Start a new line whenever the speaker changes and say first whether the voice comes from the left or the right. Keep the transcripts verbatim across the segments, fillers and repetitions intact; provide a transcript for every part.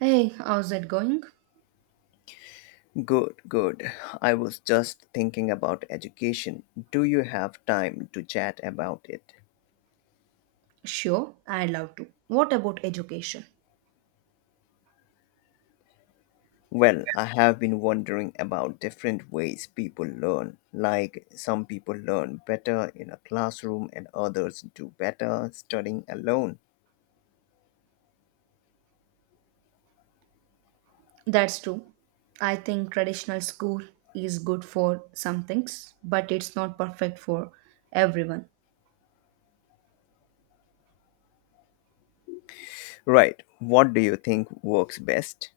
right: Hey, how's it going?
left: Good, good. I was just thinking about education. Do you have time to chat about it?
right: Sure, I'd love to. What about education?
left: Well, I have been wondering about different ways people learn. Like some people learn better in a classroom and others do better studying alone.
right: That's true. I think traditional school is good for some things, but it's not perfect for everyone.
left: Right, what do you think works best?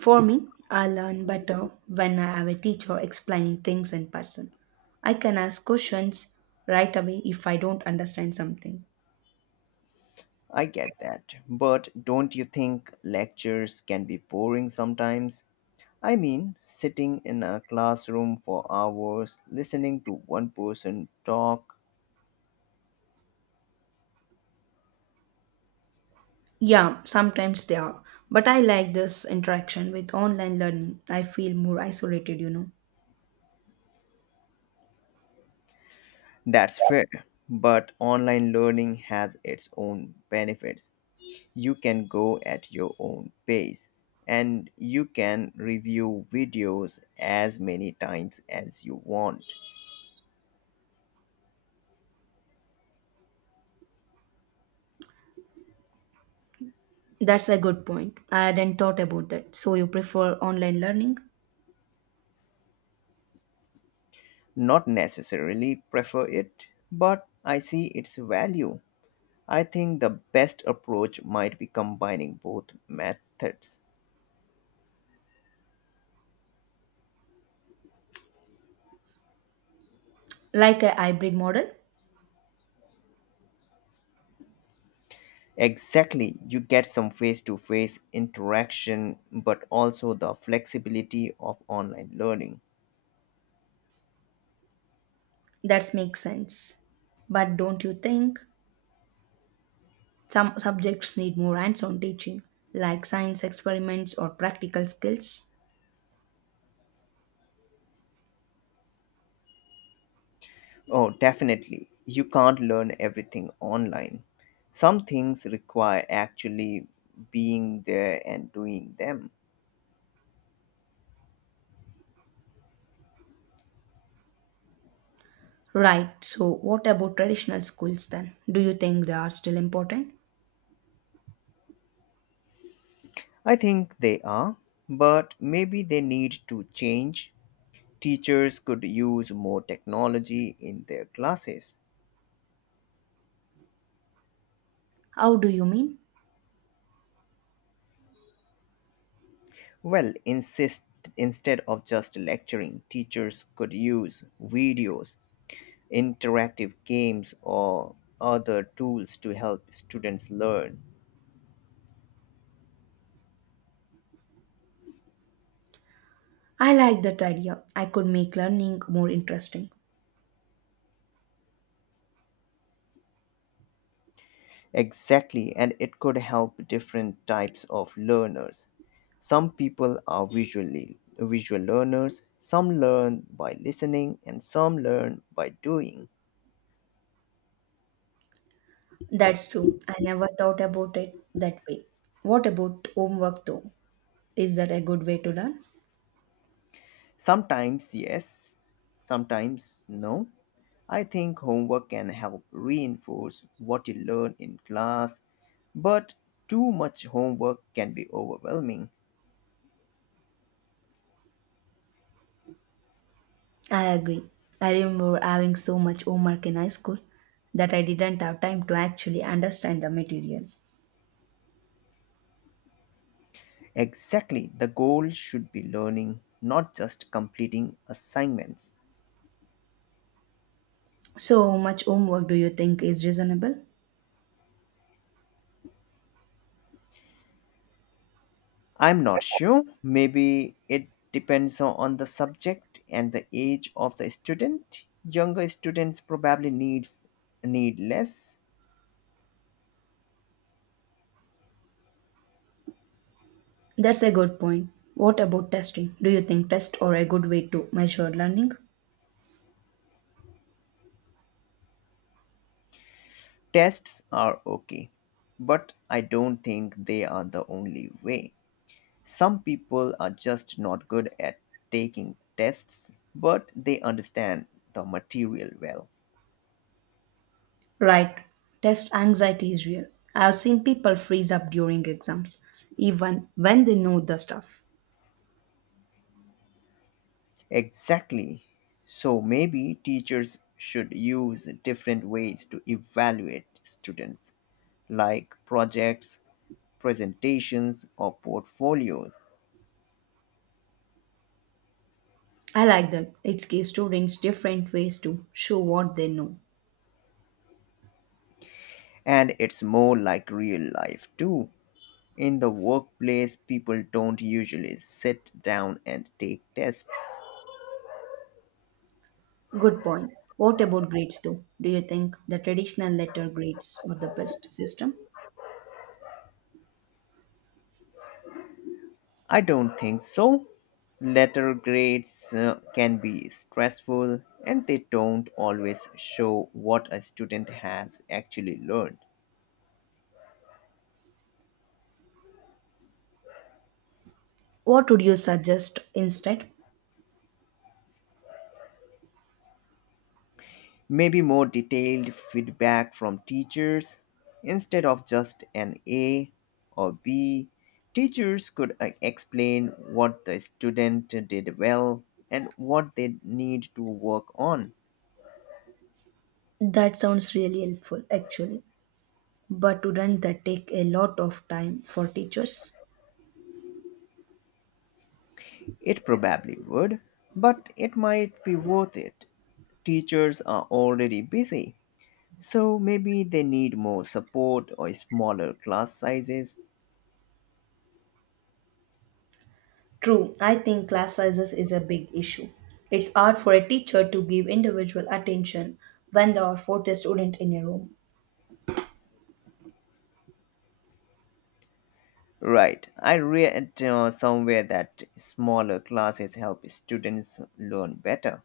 right: For me, I learn better when I have a teacher explaining things in person. I can ask questions right away if I don't understand something.
left: I get that. But don't you think lectures can be boring sometimes? I mean, sitting in a classroom for hours, listening to one person talk,
right: Yeah, sometimes they are, but I like this interaction with online learning. I feel more isolated, you know.
left: that's fair. But online learning has its own benefits. You can go at your own pace and you can review videos as many times as you want.
right: That's a good point. I hadn't thought about that. So you prefer online learning?
left: Not necessarily prefer it, but I see its value. I think the best approach might be combining both methods.
right: Like a hybrid model?
left: Exactly, you get some face to face interaction, but also the flexibility of online learning.
right: That makes sense. But don't you think some subjects need more hands on teaching, like science experiments or practical skills?
left: Oh, definitely, you can't learn everything online. Some things require actually being there and doing them.
right: Right, so what about traditional schools then? Do you think they are still important?
left: I think they are, but maybe they need to change. Teachers could use more technology in their classes.
right: How do you mean?
left: Well, insist instead of just lecturing, teachers could use videos, interactive games or other tools to help students learn.
right: I like that idea. I could make learning more interesting.
left: Exactly, and it could help different types of learners. Some people are visually visual learners, some learn by listening and some learn by doing.
right: That's true. I never thought about it that way. What about homework though? Is that a good way to learn?
left: Sometimes yes, sometimes no. I think homework can help reinforce what you learn in class, but too much homework can be overwhelming.
right: I agree. I remember having so much homework in high school that I didn't have time to actually understand the material.
left: Exactly, the goal should be learning, not just completing assignments.
right: So, how much homework do you think is reasonable?
left: I'm not sure. Maybe it depends on the subject and the age of the student. Younger students probably needs need less.
right: That's a good point. What about testing? Do you think tests are a good way to measure learning?
left: Tests are okay, but I don't think they are the only way. Some people are just not good at taking tests, but they understand the material well.
right: Right. Test anxiety is real. I have seen people freeze up during exams, even when they know the stuff.
left: Exactly. So maybe teachers should use different ways to evaluate students, like projects, presentations, or portfolios.
right: I like that. It gives students different ways to show what they know.
left: And it's more like real life too. In the workplace, people don't usually sit down and take tests.
right: Good point. What about grades though? Do you think the traditional letter grades are the best system?
left: I don't think so. Letter grades uh, can be stressful and they don't always show what a student has actually learned.
right: What would you suggest instead?
left: Maybe more detailed feedback from teachers instead of just an A or B. Teachers could uh, explain what the student did well and what they need to work on.
right: That sounds really helpful actually. But wouldn't that take a lot of time for teachers?
left: It probably would, but it might be worth it. Teachers are already busy, so maybe they need more support or smaller class sizes.
right: True, I think class sizes is a big issue. It's hard for a teacher to give individual attention when there are four students in a room.
left: Right, I read uh, somewhere that smaller classes help students learn better.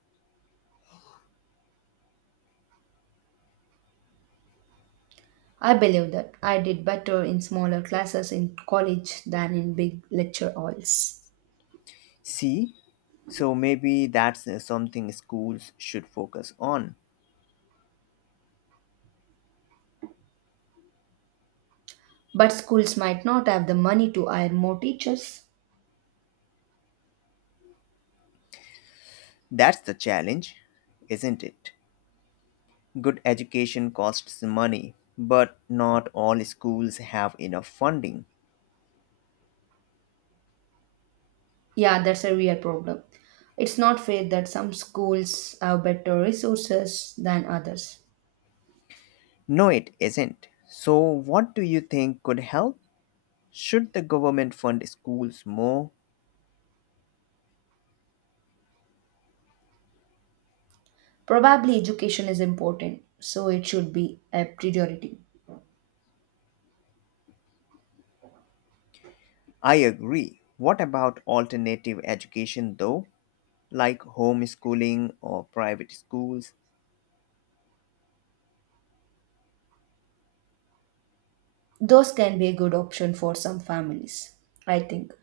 right: I believe that I did better in smaller classes in college than in big lecture halls.
left: See, so maybe that's uh, something schools should focus on.
right: But schools might not have the money to hire more teachers.
left: That's the challenge, isn't it? Good education costs money, but not all schools have enough funding.
right: Yeah, that's a real problem. It's not fair that some schools have better resources than others.
left: No, it isn't. So, what do you think could help? Should the government fund schools more?
right: Probably education is important, so it should be a priority.
left: I agree. What about alternative education though, like homeschooling or private schools?
right: Those can be a good option for some families, I think.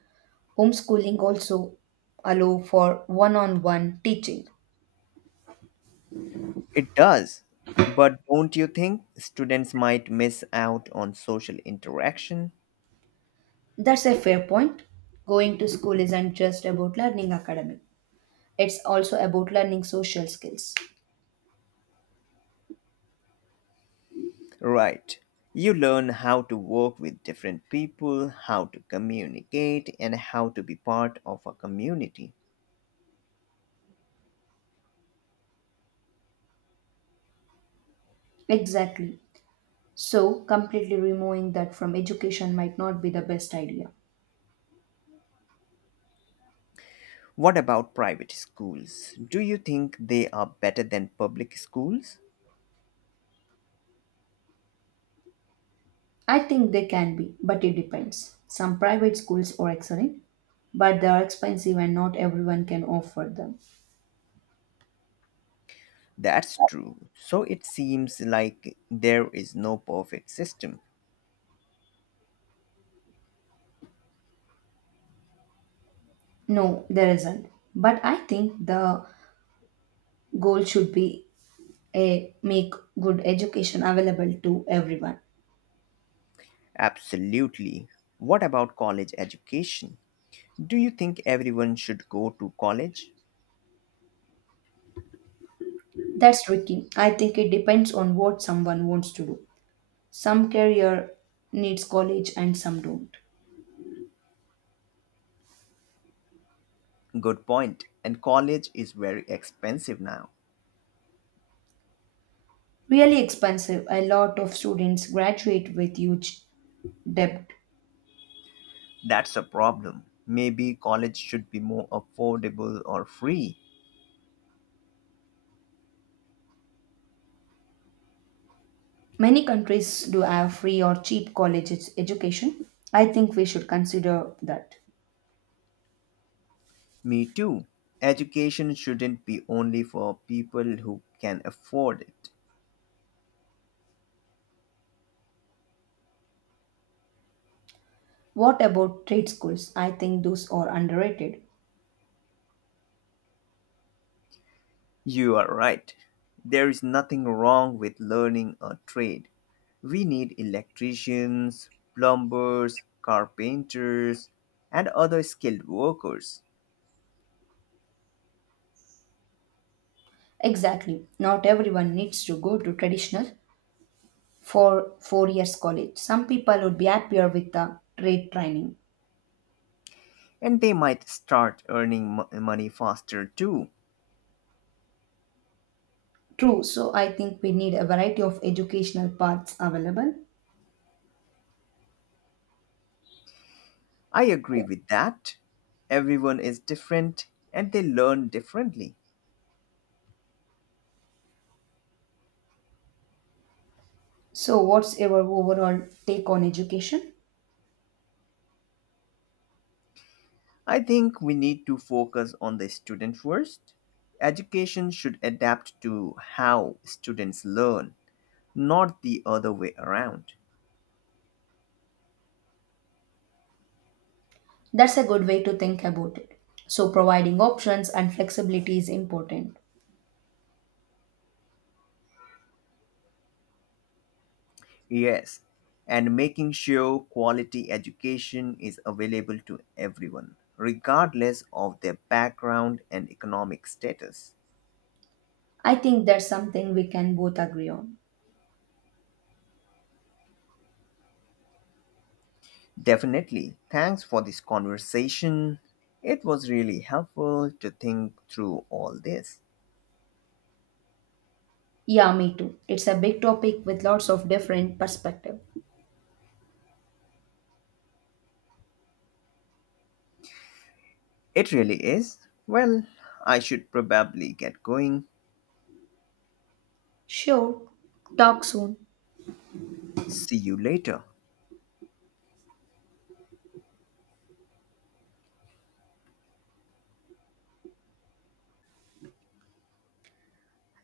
right: Homeschooling also allow for one-on-one teaching.
left: It does. But don't you think students might miss out on social interaction?
right: That's a fair point. Going to school isn't just about learning academic. It's also about learning social skills.
left: Right. You learn how to work with different people, how to communicate, and how to be part of a community.
right: Exactly. So, completely removing that from education might not be the best idea.
left: What about private schools? Do you think they are better than public schools?
right: I think they can be, but it depends. Some private schools are excellent, but they are expensive and not everyone can afford them.
left: That's true. So it seems like there is no perfect system.
right: No, there isn't. But I think the goal should be a make good education available to everyone.
left: Absolutely. What about college education? Do you think everyone should go to college?
right: That's tricky. I think it depends on what someone wants to do. Some career needs college and some don't.
left: Good point. And college is very expensive now.
right: Really expensive. A lot of students graduate with huge debt.
left: That's a problem. Maybe college should be more affordable or free.
right: Many countries do have free or cheap college ed- education. I think we should consider that.
left: Me too. Education shouldn't be only for people who can afford it.
right: What about trade schools? I think those are underrated.
left: You are right. There is nothing wrong with learning a trade. We need electricians, plumbers, carpenters, and other skilled workers.
right: Exactly. Not everyone needs to go to traditional for four years college. Some people would be happier with the trade training.
left: And they might start earning mo- money faster too.
right: True. So I think we need a variety of educational paths available.
left: I agree with that. Everyone is different and they learn differently.
right: So what's your overall take on education?
left: I think we need to focus on the student first. Education should adapt to how students learn, not the other way around.
right: That's a good way to think about it. So, providing options and flexibility is important.
left: Yes, and making sure quality education is available to everyone, regardless of their background and economic status.
right: I think that's something we can both agree on.
left: Definitely. Thanks for this conversation. It was really helpful to think through all this.
right: Yeah, me too. It's a big topic with lots of different perspective.
left: It really is. Well, I should probably get going.
right: Sure. Talk soon.
left: See you later.